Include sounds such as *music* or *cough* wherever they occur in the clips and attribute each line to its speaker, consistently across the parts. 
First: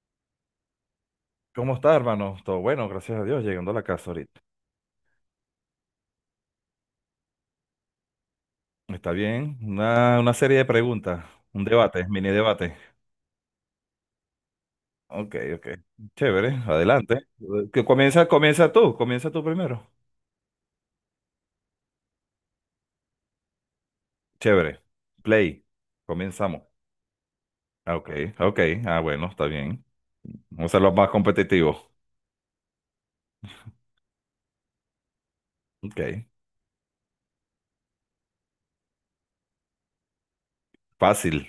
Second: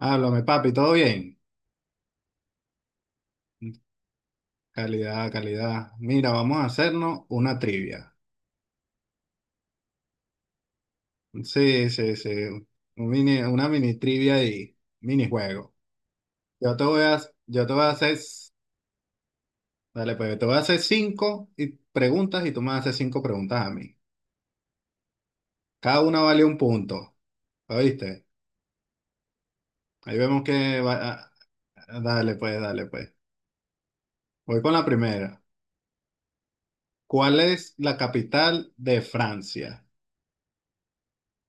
Speaker 1: Háblame, papi, ¿todo bien?
Speaker 2: ¿Cómo está, hermano? Todo bueno, gracias a Dios, llegando a la casa ahorita.
Speaker 1: Calidad, calidad. Mira, vamos a hacernos una trivia.
Speaker 2: Está bien, una serie de preguntas, un
Speaker 1: Sí,
Speaker 2: debate,
Speaker 1: sí, sí.
Speaker 2: mini debate.
Speaker 1: Una mini trivia y
Speaker 2: Ok, ok.
Speaker 1: minijuego.
Speaker 2: Chévere,
Speaker 1: Yo te voy
Speaker 2: adelante.
Speaker 1: a, yo te voy
Speaker 2: Que
Speaker 1: a hacer,
Speaker 2: comienza, comienza tú primero.
Speaker 1: dale, pues, yo te voy a hacer cinco preguntas y tú me vas a hacer cinco preguntas a mí.
Speaker 2: Chévere. Play.
Speaker 1: Cada una vale un
Speaker 2: Comenzamos.
Speaker 1: punto,
Speaker 2: Ah, ok,
Speaker 1: ¿oíste?
Speaker 2: ok. Ah, bueno, está bien.
Speaker 1: Ahí vemos
Speaker 2: Vamos a
Speaker 1: que
Speaker 2: los más
Speaker 1: va.
Speaker 2: competitivos.
Speaker 1: Ah, dale, pues, dale, pues. Voy con la primera.
Speaker 2: Ok.
Speaker 1: ¿Cuál es la capital de Francia?
Speaker 2: Fácil.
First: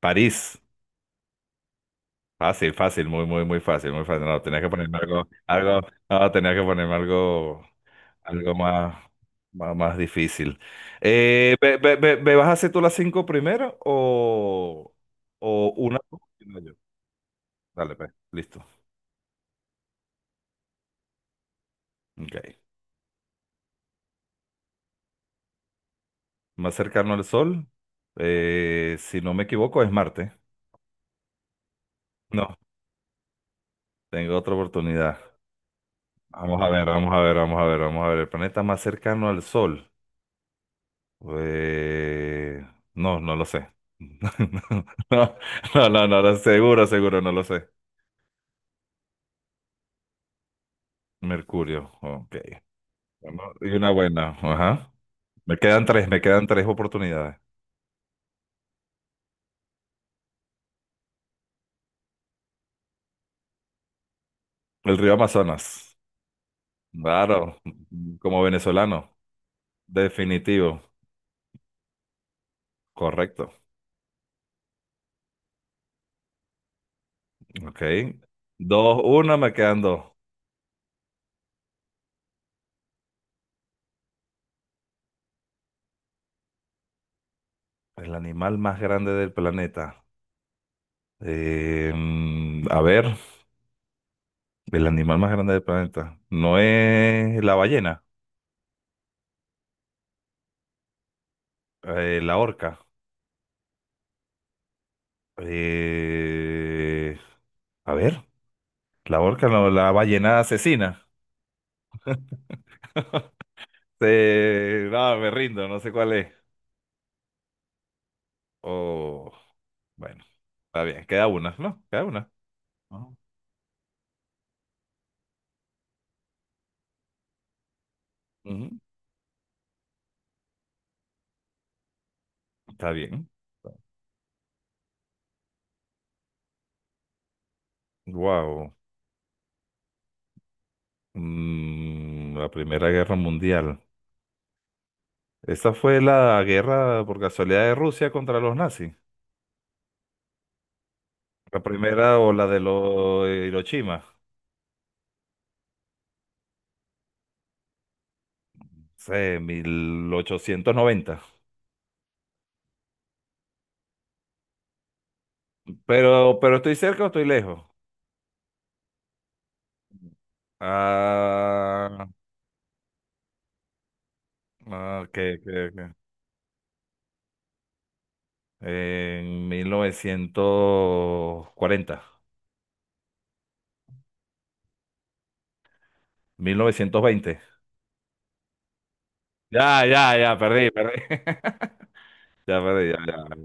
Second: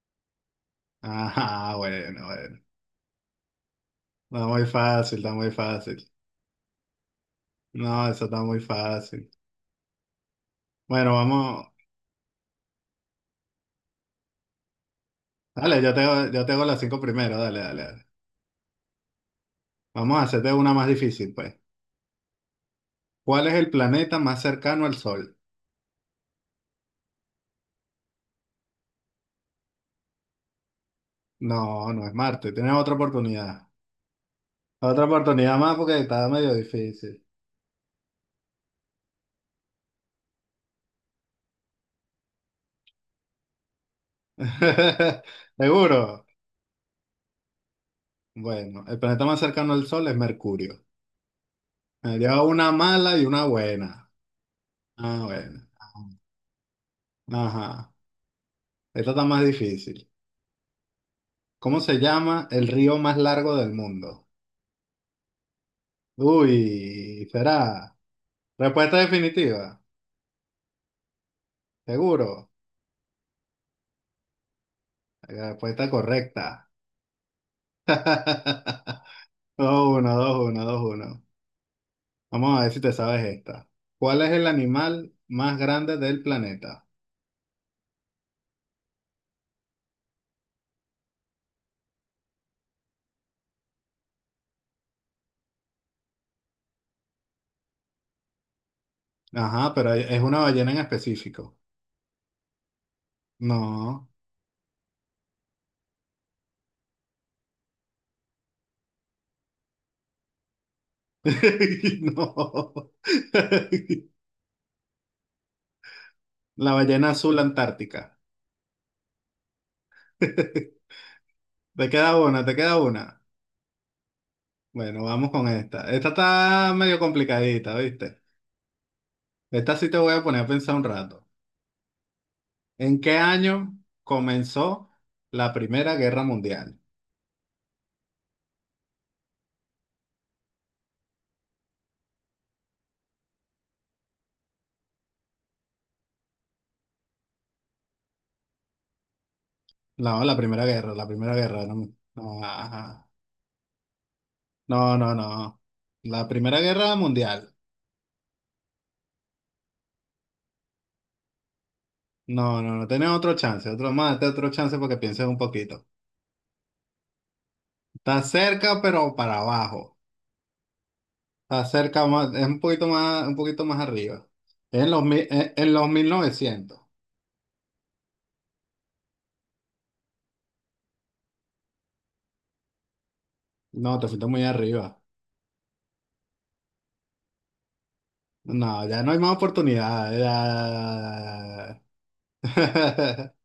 Speaker 2: París.
Speaker 1: Ajá, bueno, bueno.
Speaker 2: Fácil, fácil, muy, muy, muy fácil, muy fácil. No,
Speaker 1: Está
Speaker 2: tenía
Speaker 1: muy
Speaker 2: que ponerme
Speaker 1: fácil,
Speaker 2: algo,
Speaker 1: está muy
Speaker 2: algo,
Speaker 1: fácil.
Speaker 2: no, tenía que ponerme algo
Speaker 1: No, eso está
Speaker 2: Algo
Speaker 1: muy
Speaker 2: más,
Speaker 1: fácil.
Speaker 2: más, más difícil.
Speaker 1: Bueno,
Speaker 2: Eh,
Speaker 1: vamos.
Speaker 2: ve- ve- ve- ve- vas a hacer tú las cinco primero o
Speaker 1: Dale,
Speaker 2: una tú y
Speaker 1: yo te
Speaker 2: una
Speaker 1: hago
Speaker 2: yo?
Speaker 1: las cinco primero. Dale, dale,
Speaker 2: Dale,
Speaker 1: dale.
Speaker 2: pues, listo.
Speaker 1: Vamos a hacerte una más difícil, pues.
Speaker 2: Ok.
Speaker 1: ¿Cuál es el planeta más cercano al Sol?
Speaker 2: Más cercano al Sol, si no me equivoco, es Marte.
Speaker 1: No, no es Marte.
Speaker 2: No,
Speaker 1: Tienes otra oportunidad.
Speaker 2: tengo otra
Speaker 1: Otra
Speaker 2: oportunidad.
Speaker 1: oportunidad más porque está medio
Speaker 2: Vamos a ver, vamos a
Speaker 1: difícil.
Speaker 2: ver, vamos a ver, vamos a ver. El planeta más cercano al Sol. Eh, no, no lo sé.
Speaker 1: *laughs*
Speaker 2: *laughs* No, no, no, no,
Speaker 1: ¿Seguro?
Speaker 2: no, seguro, seguro, no lo sé.
Speaker 1: Bueno, el planeta más cercano al Sol es Mercurio.
Speaker 2: Mercurio,
Speaker 1: Me
Speaker 2: ok.
Speaker 1: lleva una mala y
Speaker 2: Bueno,
Speaker 1: una
Speaker 2: y una
Speaker 1: buena.
Speaker 2: buena, ajá.
Speaker 1: Ah,
Speaker 2: Me
Speaker 1: bueno.
Speaker 2: quedan tres, me quedan tres oportunidades.
Speaker 1: Ajá. Esta está más difícil. ¿Cómo se llama el río más largo del mundo?
Speaker 2: El río Amazonas,
Speaker 1: Uy,
Speaker 2: claro,
Speaker 1: será.
Speaker 2: como
Speaker 1: Respuesta
Speaker 2: venezolano,
Speaker 1: definitiva,
Speaker 2: definitivo,
Speaker 1: seguro.
Speaker 2: correcto.
Speaker 1: La respuesta correcta.
Speaker 2: Ok.
Speaker 1: *laughs*
Speaker 2: Dos, uno, me quedan
Speaker 1: Dos,
Speaker 2: dos.
Speaker 1: uno, dos, uno, dos, uno. Vamos a ver si te sabes esta. ¿Cuál es el animal más grande del planeta?
Speaker 2: El animal más grande del planeta. A ver, el animal más grande del planeta. No es la ballena,
Speaker 1: Ajá, pero es una ballena en específico.
Speaker 2: la orca.
Speaker 1: No.
Speaker 2: Eh, a ver, la orca, no, la ballena asesina.
Speaker 1: *laughs* No. *laughs*
Speaker 2: No, me rindo, no sé cuál es.
Speaker 1: La ballena azul antártica.
Speaker 2: Oh, bueno, está
Speaker 1: *laughs*
Speaker 2: bien. Queda una, ¿no?
Speaker 1: Te
Speaker 2: Queda
Speaker 1: queda
Speaker 2: una.
Speaker 1: una, te queda una.
Speaker 2: Ajá.
Speaker 1: Bueno, vamos con esta. Esta está medio complicadita, ¿viste?
Speaker 2: Ujú.
Speaker 1: Esta sí te voy a poner a pensar un rato.
Speaker 2: Está
Speaker 1: ¿En qué
Speaker 2: bien.
Speaker 1: año comenzó la Primera Guerra Mundial?
Speaker 2: Wow. La Primera Guerra Mundial. Esa fue la guerra por casualidad de Rusia contra los nazis.
Speaker 1: No, la Primera Guerra, la Primera
Speaker 2: La
Speaker 1: Guerra. No,
Speaker 2: primera o
Speaker 1: no,
Speaker 2: la de
Speaker 1: ajá.
Speaker 2: los Hiroshima.
Speaker 1: No, no. No. La Primera Guerra Mundial.
Speaker 2: Sé, 1890.
Speaker 1: No, no, no. Tenés otro chance, otro más, tenés otro chance porque pienses un poquito.
Speaker 2: Pero estoy cerca o estoy lejos.
Speaker 1: Está cerca, pero para abajo. Está cerca
Speaker 2: Ah,
Speaker 1: más, es un poquito más arriba. Es En los,
Speaker 2: ah,
Speaker 1: mi-
Speaker 2: que, que,
Speaker 1: en los
Speaker 2: que.
Speaker 1: 1900.
Speaker 2: En mil novecientos cuarenta,
Speaker 1: No, te fuiste muy arriba.
Speaker 2: 1920.
Speaker 1: No, ya no hay más
Speaker 2: Ya, ya,
Speaker 1: oportunidades.
Speaker 2: ya, perdí, perdí.
Speaker 1: Ya.
Speaker 2: *laughs*
Speaker 1: Ya,
Speaker 2: Ya
Speaker 1: ya,
Speaker 2: perdí,
Speaker 1: ya,
Speaker 2: ya,
Speaker 1: ya,
Speaker 2: ya.
Speaker 1: ya.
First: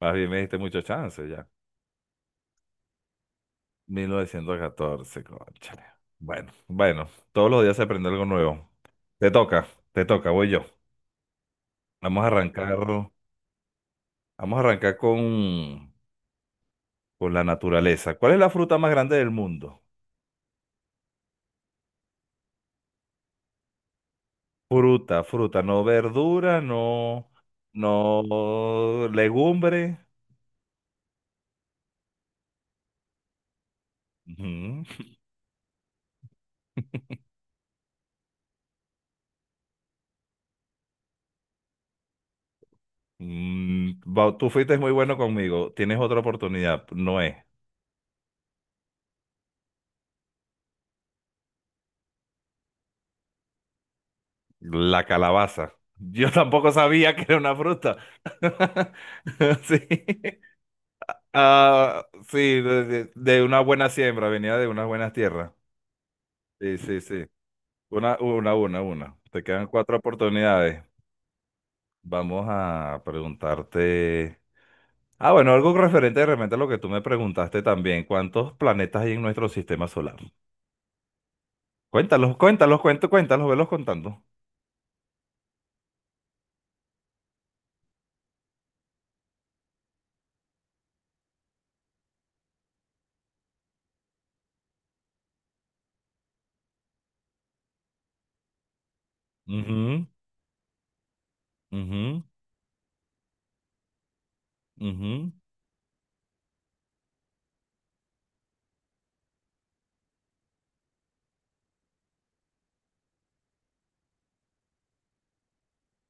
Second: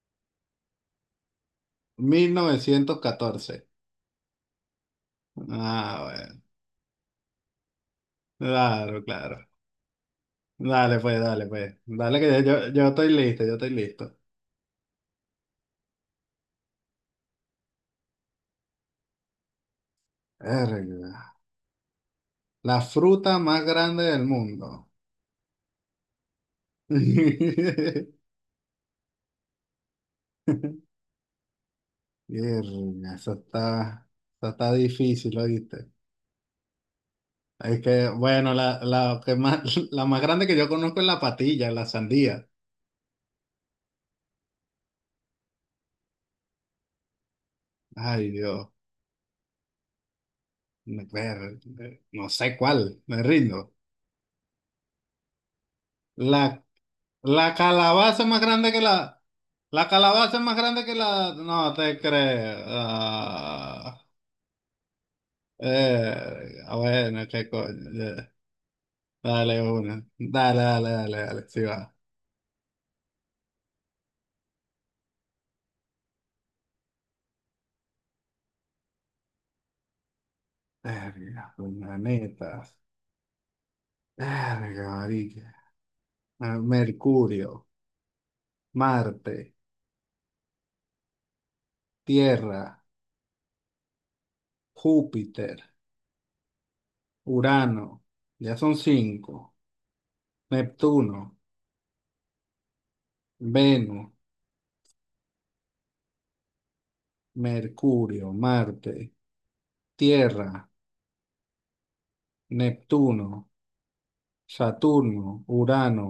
Speaker 2: Más bien me diste mucho chance, ya.
Speaker 1: *laughs* 1914.
Speaker 2: 1914, cónchale.
Speaker 1: Ah, bueno.
Speaker 2: Bueno, bueno, todos los días se aprende algo nuevo.
Speaker 1: Claro,
Speaker 2: Te
Speaker 1: claro.
Speaker 2: toca, te toca, voy yo.
Speaker 1: Dale, pues, dale, pues. Dale
Speaker 2: Vamos
Speaker 1: que
Speaker 2: a
Speaker 1: yo, yo,
Speaker 2: arrancar,
Speaker 1: yo estoy listo, yo estoy listo.
Speaker 2: vamos a arrancar con la naturaleza. ¿Cuál es la fruta más grande del mundo?
Speaker 1: Verga. La fruta más grande del mundo.
Speaker 2: Fruta, fruta, no verdura, no,
Speaker 1: *laughs*
Speaker 2: no legumbre.
Speaker 1: Verga, eso está
Speaker 2: Ujú.
Speaker 1: difícil, ¿oíste? Es que, bueno, *laughs* la más grande que yo conozco es la patilla, la sandía.
Speaker 2: Tú fuiste muy bueno conmigo. Tienes otra oportunidad, no es.
Speaker 1: Ay, Dios. Ver- No sé cuál, me rindo.
Speaker 2: La calabaza. Yo *laughs*
Speaker 1: La,
Speaker 2: tampoco sabía que era
Speaker 1: la
Speaker 2: una fruta.
Speaker 1: calabaza más grande que
Speaker 2: *laughs*
Speaker 1: la,
Speaker 2: Sí.
Speaker 1: La calabaza es más grande que la... No te
Speaker 2: Ah, sí,
Speaker 1: creo.
Speaker 2: de una buena
Speaker 1: Ah,
Speaker 2: siembra, venía de unas buenas tierras.
Speaker 1: ah,
Speaker 2: Sí, sí, sí.
Speaker 1: bueno, qué coño. Ya.
Speaker 2: Una, una. Te
Speaker 1: Dale
Speaker 2: quedan cuatro
Speaker 1: una. Dale,
Speaker 2: oportunidades.
Speaker 1: dale, dale, dale. Sí va.
Speaker 2: Vamos a preguntarte. Ah, bueno, algo referente de repente a lo que tú me preguntaste también. ¿Cuántos planetas hay en nuestro sistema solar?
Speaker 1: Verga,
Speaker 2: Cuéntalos,
Speaker 1: planetas.
Speaker 2: cuéntalos, cuéntalos, cuéntalos, velos contando.
Speaker 1: Verga, marica. Ah, Mercurio, Marte, Tierra, Júpiter, Urano. Ya son cinco.
Speaker 2: Ujú,
Speaker 1: Neptuno,
Speaker 2: ujú,
Speaker 1: Venus,
Speaker 2: ujú.
Speaker 1: Mercurio, Marte, Tierra, Neptuno, Saturno, Urano.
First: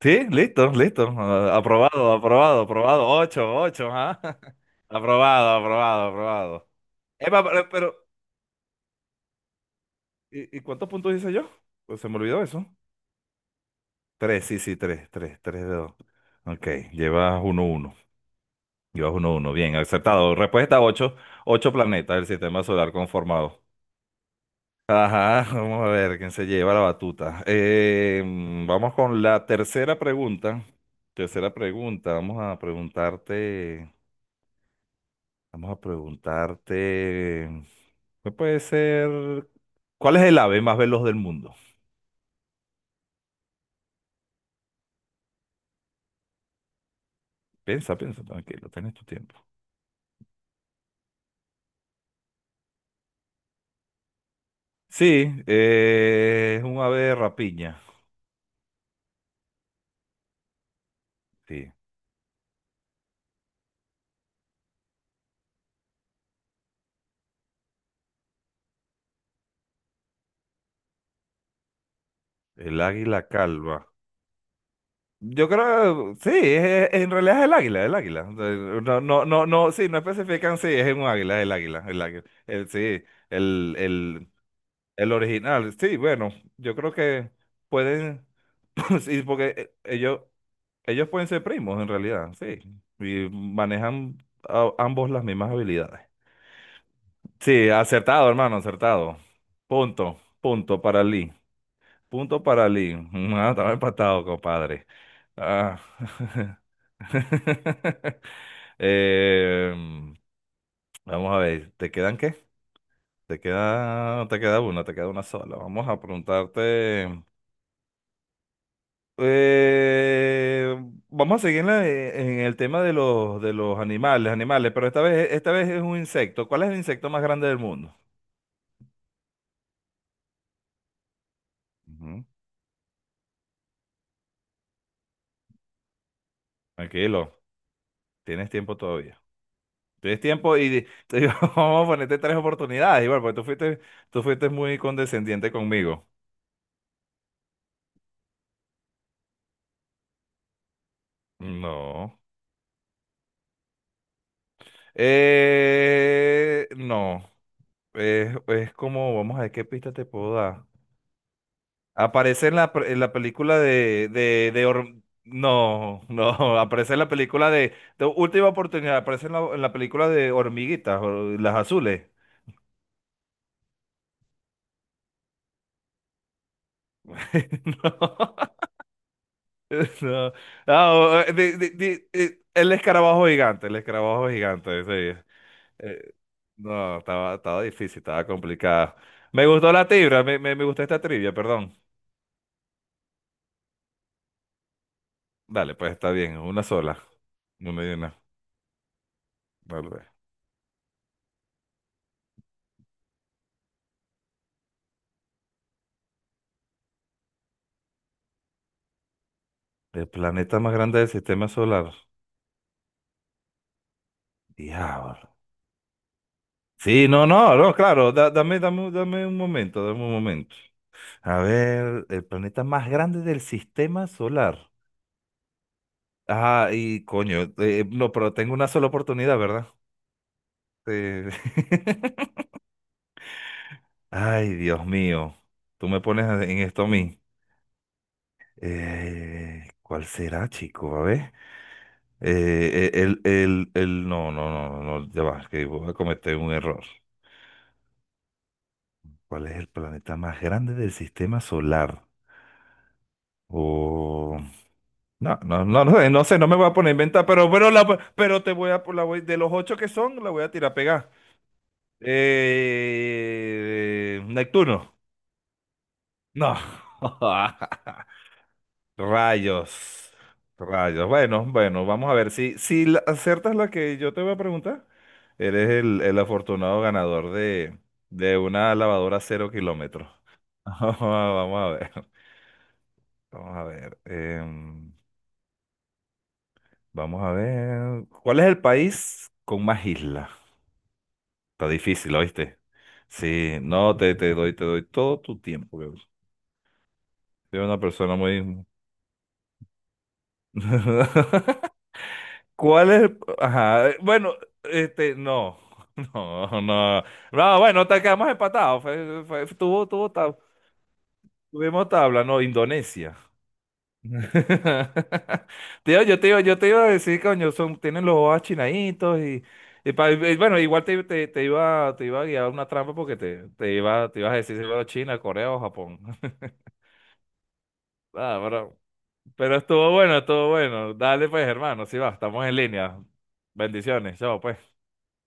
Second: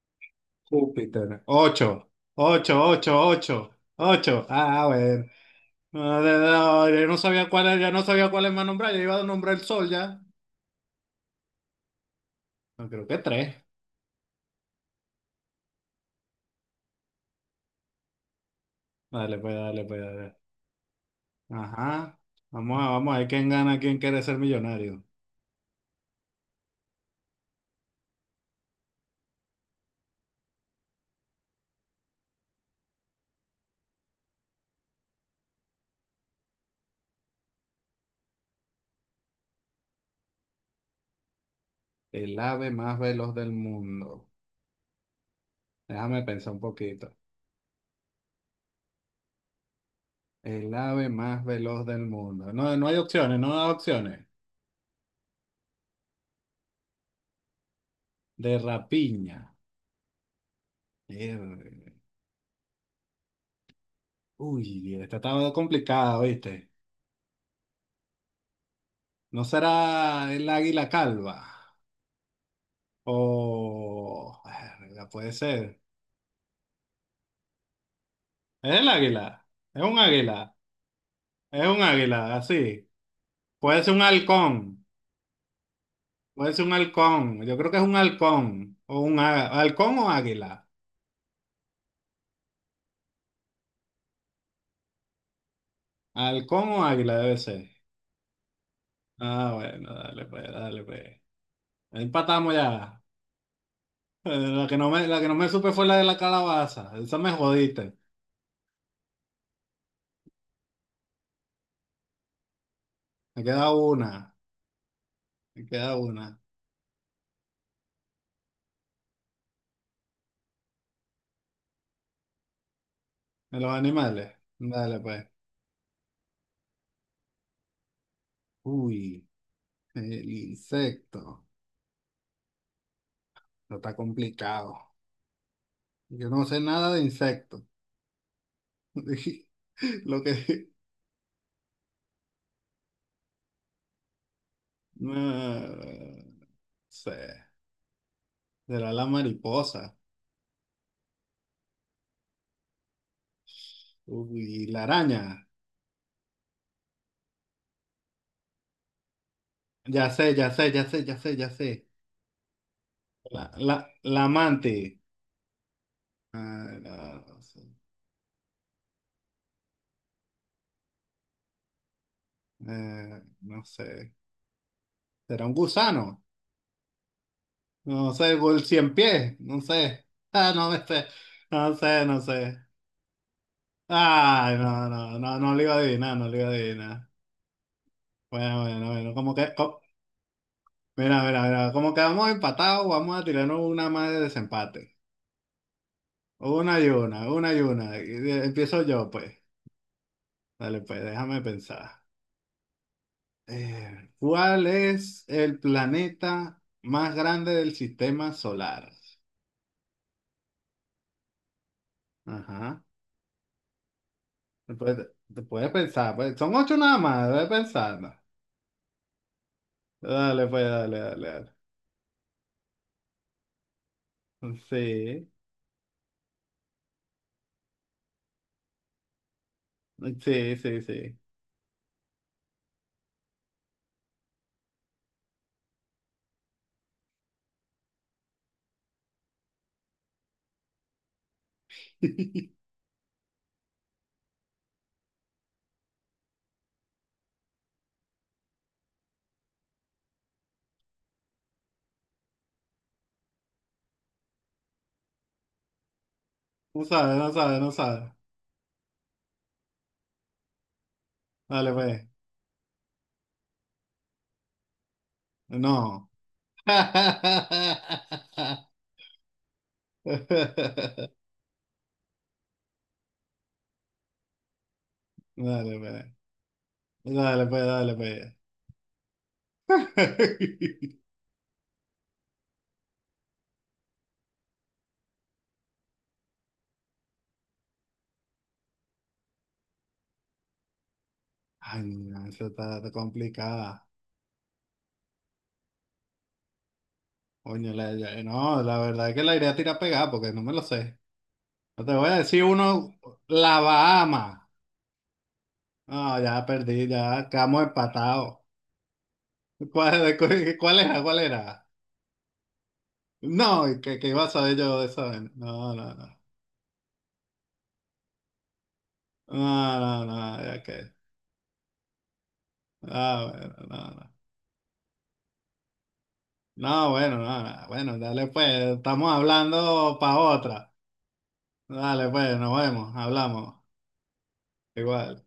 Speaker 2: Sí, listo, listo.
Speaker 1: Júpiter.
Speaker 2: Ah,
Speaker 1: Ocho,
Speaker 2: aprobado, aprobado,
Speaker 1: ocho,
Speaker 2: aprobado.
Speaker 1: ocho,
Speaker 2: Ocho,
Speaker 1: ocho,
Speaker 2: ocho, ¿ah?
Speaker 1: ocho.
Speaker 2: *laughs*
Speaker 1: Ah, bueno.
Speaker 2: Aprobado, aprobado,
Speaker 1: No,
Speaker 2: aprobado.
Speaker 1: no, yo no
Speaker 2: Eva,
Speaker 1: sabía cuál
Speaker 2: pero,
Speaker 1: era, yo no
Speaker 2: pero,
Speaker 1: sabía cuál es más nombrar. Yo iba a nombrar el sol ya.
Speaker 2: ¿y cuántos puntos hice yo? Pues se me olvidó eso.
Speaker 1: No, creo que tres.
Speaker 2: Tres, sí, sí, tres, tres, tres de dos. Ok, llevas uno, uno. Llevas uno,
Speaker 1: Dale,
Speaker 2: uno.
Speaker 1: pues,
Speaker 2: Bien,
Speaker 1: dale, pues,
Speaker 2: acertado.
Speaker 1: dale.
Speaker 2: Respuesta ocho. Ocho planetas
Speaker 1: Ajá.
Speaker 2: del sistema
Speaker 1: Vamos a,
Speaker 2: solar
Speaker 1: vamos a ver quién
Speaker 2: conformado.
Speaker 1: gana, quién quiere ser millonario.
Speaker 2: Ajá, vamos a ver quién se lleva la batuta. Vamos con la tercera pregunta. Tercera pregunta, vamos a preguntarte. Vamos a preguntarte, ¿qué puede ser? ¿Cuál es el ave más veloz del mundo?
Speaker 1: El ave más veloz del mundo. Déjame pensar un poquito.
Speaker 2: Piensa, piensa, tranquilo, tienes tu tiempo.
Speaker 1: El ave más veloz del mundo. No, no hay opciones, no hay opciones.
Speaker 2: Sí, es un ave de rapiña.
Speaker 1: De rapiña.
Speaker 2: Sí,
Speaker 1: Uy, esta estaba complicada, ¿viste? ¿No será el águila calva?
Speaker 2: el águila calva.
Speaker 1: O... Verga, puede
Speaker 2: Yo
Speaker 1: ser.
Speaker 2: creo, sí, en realidad es el águila, el águila.
Speaker 1: ¿Es el
Speaker 2: No, no,
Speaker 1: águila?
Speaker 2: no, no,
Speaker 1: ¿Es
Speaker 2: sí,
Speaker 1: un
Speaker 2: no
Speaker 1: águila?
Speaker 2: especifican, sí, es un águila, el
Speaker 1: ¿Es un
Speaker 2: águila, el águila.
Speaker 1: águila? Así.
Speaker 2: El,
Speaker 1: Puede ser un
Speaker 2: el,
Speaker 1: halcón.
Speaker 2: El original, sí, bueno,
Speaker 1: Puede ser un
Speaker 2: yo creo que
Speaker 1: halcón. Yo creo que es un
Speaker 2: pueden,
Speaker 1: halcón. O
Speaker 2: *laughs*
Speaker 1: un
Speaker 2: sí, porque
Speaker 1: halcón o
Speaker 2: ellos,
Speaker 1: águila.
Speaker 2: ellos pueden ser primos en realidad, sí, y manejan ambos las mismas habilidades.
Speaker 1: Halcón o águila debe ser.
Speaker 2: Sí, acertado, hermano, acertado.
Speaker 1: Ah, bueno,
Speaker 2: Punto,
Speaker 1: dale pues,
Speaker 2: punto
Speaker 1: dale
Speaker 2: para
Speaker 1: pues.
Speaker 2: Lee, punto
Speaker 1: Empatamos
Speaker 2: para Lee.
Speaker 1: ya.
Speaker 2: *laughs* Ah, estaba empatado,
Speaker 1: Eh, La que
Speaker 2: compadre.
Speaker 1: no me, la que no me supe
Speaker 2: Ah.
Speaker 1: fue la de la calabaza. Esa me jodiste.
Speaker 2: *laughs* Em, Vamos a ver, ¿te quedan qué? Te
Speaker 1: Me queda una.
Speaker 2: queda, te queda una, te queda una sola.
Speaker 1: Me
Speaker 2: Vamos
Speaker 1: queda
Speaker 2: a
Speaker 1: una.
Speaker 2: preguntarte. Eh, Vamos a seguir en el tema de los, de
Speaker 1: De los
Speaker 2: los
Speaker 1: animales.
Speaker 2: animales, animales, pero
Speaker 1: Dale
Speaker 2: esta
Speaker 1: pues.
Speaker 2: vez, esta vez es un insecto. ¿Cuál es el insecto más grande del mundo?
Speaker 1: Uy. El insecto.
Speaker 2: Ujú.
Speaker 1: No está complicado. Yo no sé nada de
Speaker 2: Tranquilo,
Speaker 1: insectos.
Speaker 2: tienes tiempo todavía.
Speaker 1: *laughs*
Speaker 2: Tienes
Speaker 1: Lo
Speaker 2: tiempo
Speaker 1: que...
Speaker 2: y te digo, *laughs* vamos a ponerte tres oportunidades, igual, porque tú fuiste muy condescendiente
Speaker 1: No
Speaker 2: conmigo.
Speaker 1: sé. Será la mariposa.
Speaker 2: No.
Speaker 1: Uy, la araña.
Speaker 2: No. Es como, vamos a ver qué pista te
Speaker 1: Ya sé,
Speaker 2: puedo
Speaker 1: ya
Speaker 2: dar.
Speaker 1: sé, ya sé, ya sé, ya sé.
Speaker 2: Aparece en la
Speaker 1: La,
Speaker 2: película
Speaker 1: la,
Speaker 2: de,
Speaker 1: la
Speaker 2: de, de
Speaker 1: amante.
Speaker 2: Or- No, no, *laughs*
Speaker 1: Ah,
Speaker 2: aparece en la
Speaker 1: no, no
Speaker 2: película
Speaker 1: sé.
Speaker 2: de Última Oportunidad, aparece en la película de Hormiguitas, o las azules.
Speaker 1: No sé. ¿Será un gusano?
Speaker 2: *laughs*
Speaker 1: No sé,
Speaker 2: No,
Speaker 1: o el cien pies. No sé.
Speaker 2: no.
Speaker 1: Ah, no me
Speaker 2: Ah,
Speaker 1: sé. No sé, no sé.
Speaker 2: el escarabajo
Speaker 1: Ay,
Speaker 2: gigante,
Speaker 1: no, no,
Speaker 2: sí.
Speaker 1: no, no lo iba a
Speaker 2: Eh,
Speaker 1: adivinar, no lo iba a
Speaker 2: no,
Speaker 1: adivinar.
Speaker 2: estaba difícil, estaba
Speaker 1: Bueno, bueno,
Speaker 2: complicada.
Speaker 1: bueno,
Speaker 2: Me gustó la tibra, me gustó esta
Speaker 1: mira,
Speaker 2: trivia,
Speaker 1: mira, mira,
Speaker 2: perdón.
Speaker 1: como quedamos empatados, vamos a tirarnos una más de desempate.
Speaker 2: Dale, pues está bien, una
Speaker 1: Una y
Speaker 2: sola.
Speaker 1: una, una y
Speaker 2: Una y
Speaker 1: una.
Speaker 2: una.
Speaker 1: Empiezo yo, pues.
Speaker 2: Vale.
Speaker 1: Dale, pues, déjame pensar. ¿Cuál es el planeta más grande del sistema solar?
Speaker 2: El planeta más grande del sistema solar.
Speaker 1: Ajá. Te puedes,
Speaker 2: Diablo.
Speaker 1: te puedes pensar, pues. Son ocho nada
Speaker 2: Sí, no,
Speaker 1: más, debes
Speaker 2: no, no,
Speaker 1: pensar.
Speaker 2: claro,
Speaker 1: ¿No?
Speaker 2: dame un momento, dame un
Speaker 1: Dale,
Speaker 2: momento.
Speaker 1: pues, dale, dale,
Speaker 2: A
Speaker 1: dale.
Speaker 2: ver, el planeta más grande del sistema solar.
Speaker 1: Sí,
Speaker 2: Ah, y coño, no, pero tengo una sola oportunidad, ¿verdad?
Speaker 1: sí, sí, sí.
Speaker 2: Eh, *laughs* Ay, Dios mío, tú me pones en esto a mí. ¿Cuál será, chico? A ver. No, no, no, no, no, ya va, que voy a cometer un error. ¿Cuál es el planeta más grande del sistema solar? O no, no, no, no, sé, no sé, no me voy a
Speaker 1: No
Speaker 2: poner a
Speaker 1: sabe,
Speaker 2: inventar,
Speaker 1: no
Speaker 2: pero,
Speaker 1: sabe, no
Speaker 2: la,
Speaker 1: sabe.
Speaker 2: pero te voy a, de los ocho que son, la voy a tirar a pegar.
Speaker 1: Dale, pues.
Speaker 2: Neptuno.
Speaker 1: No.
Speaker 2: No.
Speaker 1: *laughs*
Speaker 2: *laughs*
Speaker 1: Dale,
Speaker 2: Rayos. Rayos. Bueno, bueno, vamos a ver. Si aciertas la que yo te voy a preguntar,
Speaker 1: pues.
Speaker 2: eres el afortunado ganador
Speaker 1: Dale, pues,
Speaker 2: de,
Speaker 1: dale, pues.
Speaker 2: una lavadora 0 kilómetros. *laughs*
Speaker 1: *laughs*
Speaker 2: Vamos a ver. Vamos a ver. Vamos a ver. ¿Cuál es el país con más islas? Está
Speaker 1: Ay,
Speaker 2: difícil,
Speaker 1: no, eso
Speaker 2: ¿oíste?
Speaker 1: está
Speaker 2: Sí,
Speaker 1: complicada.
Speaker 2: no, te doy todo tu tiempo, que Soy
Speaker 1: Coño,
Speaker 2: una persona
Speaker 1: no,
Speaker 2: muy.
Speaker 1: la verdad es que la iré a tirar pegada porque no me lo sé.
Speaker 2: *laughs*
Speaker 1: No te voy a decir
Speaker 2: ¿Cuál
Speaker 1: uno,
Speaker 2: es?
Speaker 1: la
Speaker 2: Ajá, bueno,
Speaker 1: Bahama.
Speaker 2: este, no,
Speaker 1: No,
Speaker 2: *laughs*
Speaker 1: ya
Speaker 2: no,
Speaker 1: perdí,
Speaker 2: no.
Speaker 1: ya
Speaker 2: No,
Speaker 1: quedamos
Speaker 2: bueno, te quedamos
Speaker 1: empatados.
Speaker 2: empatados.
Speaker 1: ¿Cuál, cuál, cuál era? ¿Cuál era?
Speaker 2: Tuvimos tabla, no, Indonesia.
Speaker 1: No, ¿y que iba a saber yo de eso?
Speaker 2: *laughs*
Speaker 1: No, no,
Speaker 2: Tío,
Speaker 1: no.
Speaker 2: yo te iba a decir, coño, son, tienen los ojos achinaditos y,
Speaker 1: No,
Speaker 2: y
Speaker 1: no,
Speaker 2: pa- y
Speaker 1: no,
Speaker 2: bueno,
Speaker 1: ya
Speaker 2: igual
Speaker 1: que.
Speaker 2: te iba a guiar una trampa porque
Speaker 1: Ah,
Speaker 2: te,
Speaker 1: bueno,
Speaker 2: te
Speaker 1: no, no.
Speaker 2: iba, te ibas a decir si fuera China, Corea o Japón.
Speaker 1: No, bueno, no, no, bueno, dale
Speaker 2: Ah,
Speaker 1: pues,
Speaker 2: pero,
Speaker 1: estamos
Speaker 2: estuvo
Speaker 1: hablando para
Speaker 2: bueno, estuvo
Speaker 1: otra.
Speaker 2: bueno. Dale pues, hermano, si
Speaker 1: Dale
Speaker 2: va,
Speaker 1: pues,
Speaker 2: estamos en
Speaker 1: nos vemos,
Speaker 2: línea.
Speaker 1: hablamos.
Speaker 2: Bendiciones, chao pues.
Speaker 1: Igual.